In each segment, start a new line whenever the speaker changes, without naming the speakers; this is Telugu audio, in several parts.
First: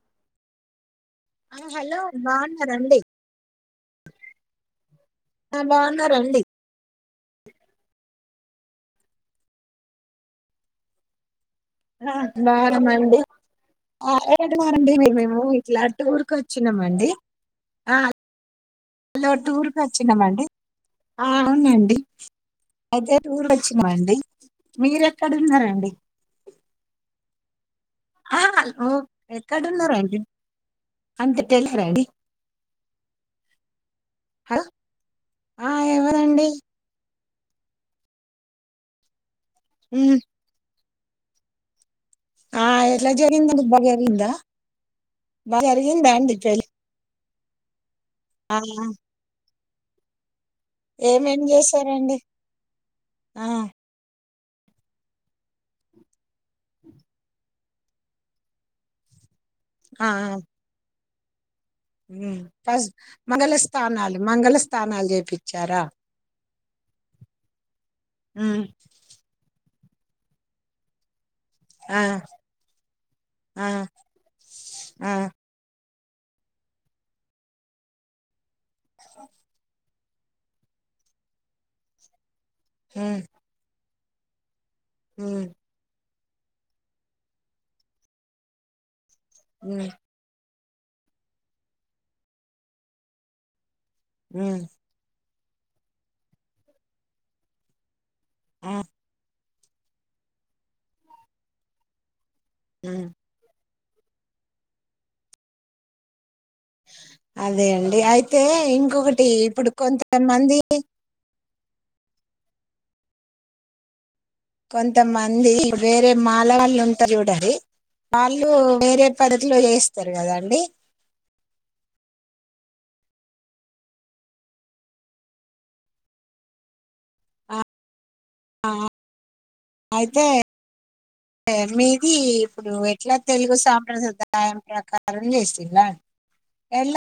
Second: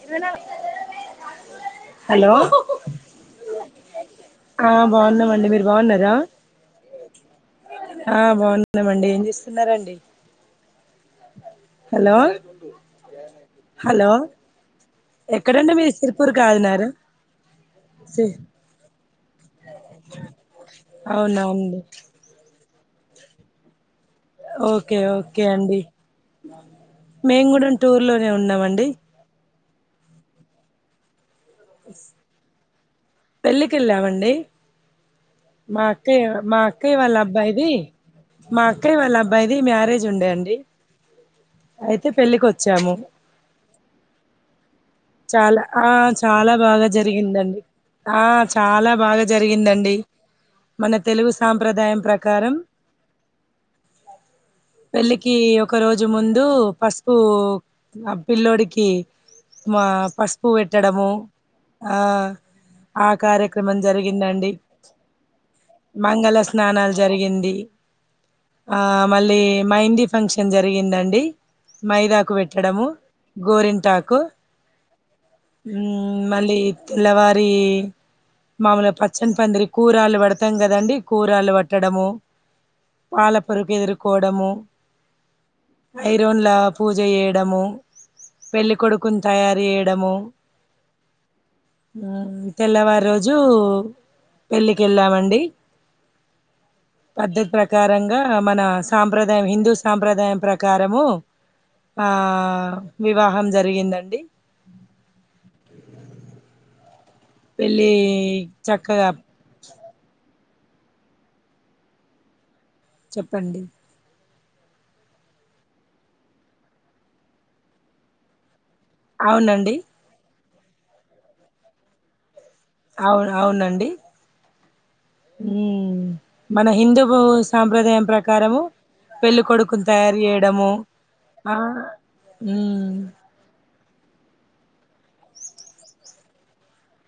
ఇరవై నాలుగు [unintelligible]
ఆ హలో బాగున్నారండి
ఆ బాగున్నామండి
ఆ
మీరు బాగున్నరా
బాగున్నారండి
ఆ బాగున్నా బాగున్నామండి ఏం చేస్తున్నరండి
ఆ బాగున్నామండీ
హలో
ఆ ఎక్కడున్నారండీ మేము
ఎక్కడండి
ఇట్లా
మీరు సిరిపూర్
టూర్కు వచ్చినమ
కాదినారు
అండి
సి
హలో టూర్ కి వచ్చినామండి ఆ
అవునా అండి
అవునండి అయితే టూర్ వచ్చి అండి
ఓకే
మీర ఎక్కడ
ఓకే అండి
ఉన్నారండి
మేము కూడా టూర్ లోనే ఉన్నామండి
ఎక్కడున్నారండీ [unintelligible] అండీ
పెళ్ళికిెళ్ళామండి
హలో ఆ
మా అక్కయ
ఎవరండి
మా అక్కయ వాళ్ళబ్బా అబ్బాయిది మా అక్కయి వాళ్ళ అబ్బాయిది మ్యారేజ్
ఉమ్,
ఉండే అండి అయితే అయితే
ఆ
పెళ్లికోచ్చాము
ఎట్లా జరిగిందండి బాగా జరిగిందా
చాలా
బాగా
ఆ
జరిగిందా అండి
చాలా
పెళ్లి
బాగా జరిగింది జరిగిందండి ఆ చాలా బాగా జరిగిందండి మన తెలుగు
ఏమేం
సాంప్రదాయం
చేశారండి
ప్రకారం
ఆ
పెళ్ళికి ఒక రోజు ముందు పసుపు ఆ పిల్లోడికి మా
ఆ
పసుపు పెట్టడము ఆ
ఉమ్, ఫస్ట్
ఆ
మంగళ
కార్యక్రమం
స్థానాలు
జరిగిందండి
మంగళ స్థానాలు చేపించారా
మంగళ స్నానం జరిగింది
ఉమ్,
ఆ మళ్ళీ మైందీ ఫంక్షన్ జరిగిందండి
ఆ
మైదాకు పెట్టడము
ఆ
గోరింటాకు
ఆ
ఉమ్ మళ్ళీ తెల్లవారి మామలుగా పచ్చని పందిరి కూరలు పడతాం కదండి కూరాలు పట్టడము పాలపుొరుకు ఎదు కోడము
ఉమ్
ఐరోన్ల పూజ చేయడము పెళ్ళికొడుకుని తయారు
హ్మ్
చేయడము ఆ తెల్లవారి రోజు
హ్మ్
పెళ్ళికి వెళ్ళామండి పద్ధతి ప్రకారంగా మన
ఆ
సాంప్రదాయం హిందూ సాంప్రదాయం ప్రకారము ఆ
హ్మ్
వివాహం జరిగింది డి
అదే అండి అయితే
చక్కగా
ఇంకొకటి ఇప్పుడు కొంతమంది
చెప్పండి
కొంతమంది వేరే మాల వాళ్ళు ఉంటారు చూడాలి వాళ్ళు వేరే పద్ధతిలో
అవునండి
చేస్తారు కదా అండి
అవును అవునండి హుమ్ మన హిందూ బ
ఆ
సాంప్రదాయం ప్రక ప్రకారము పెళ్ళ కొడుకును తయారు
అయితే
చేయడము ఆ
మీది ఇప్పుడు
ఉమ్,
ఎట్లా తెలుగు సాంప్రదాయం సాంప్రదాయ ప్రకారం చేసిరా ఎట్లా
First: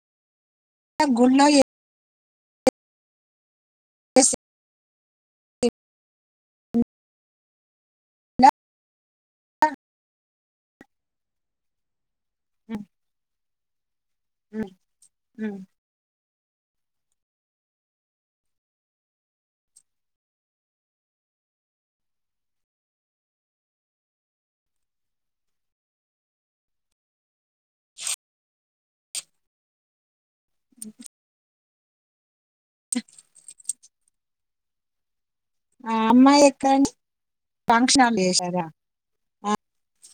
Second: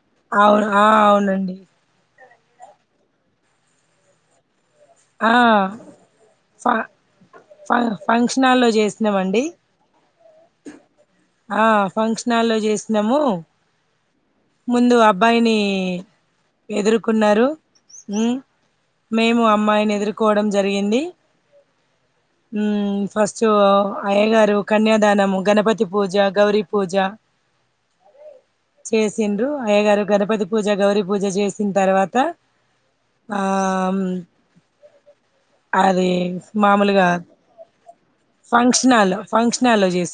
అవును ఆ అవునండి
ఎస్
ఆ ఫ ఫ ఫంక్షనాల్లో చేసినామండి ఆ ఫంక్షనాల్లో చేసినాము ముందు అబ్బాయిని ఎదుర్కున్నారు మేము అమ్మాయి ఎదుర్కోవడం జరిగింది ఉమ్ ఫస్ట్ అయ్యగారు కన్యాదానము గణపతి పూజ గౌరీ పూజ చేసిండ్రు అయ్యగారు గణపతి పూజ గౌరీ పూజ చేసిన తర్వాత ఆ
ఆ
అది
అమ్మాయి ఎక్కడని
మామూలుగా
ఫంక్షన్ హల్ చేసారా
ఫంక్షన్ హాల్ లో చెస్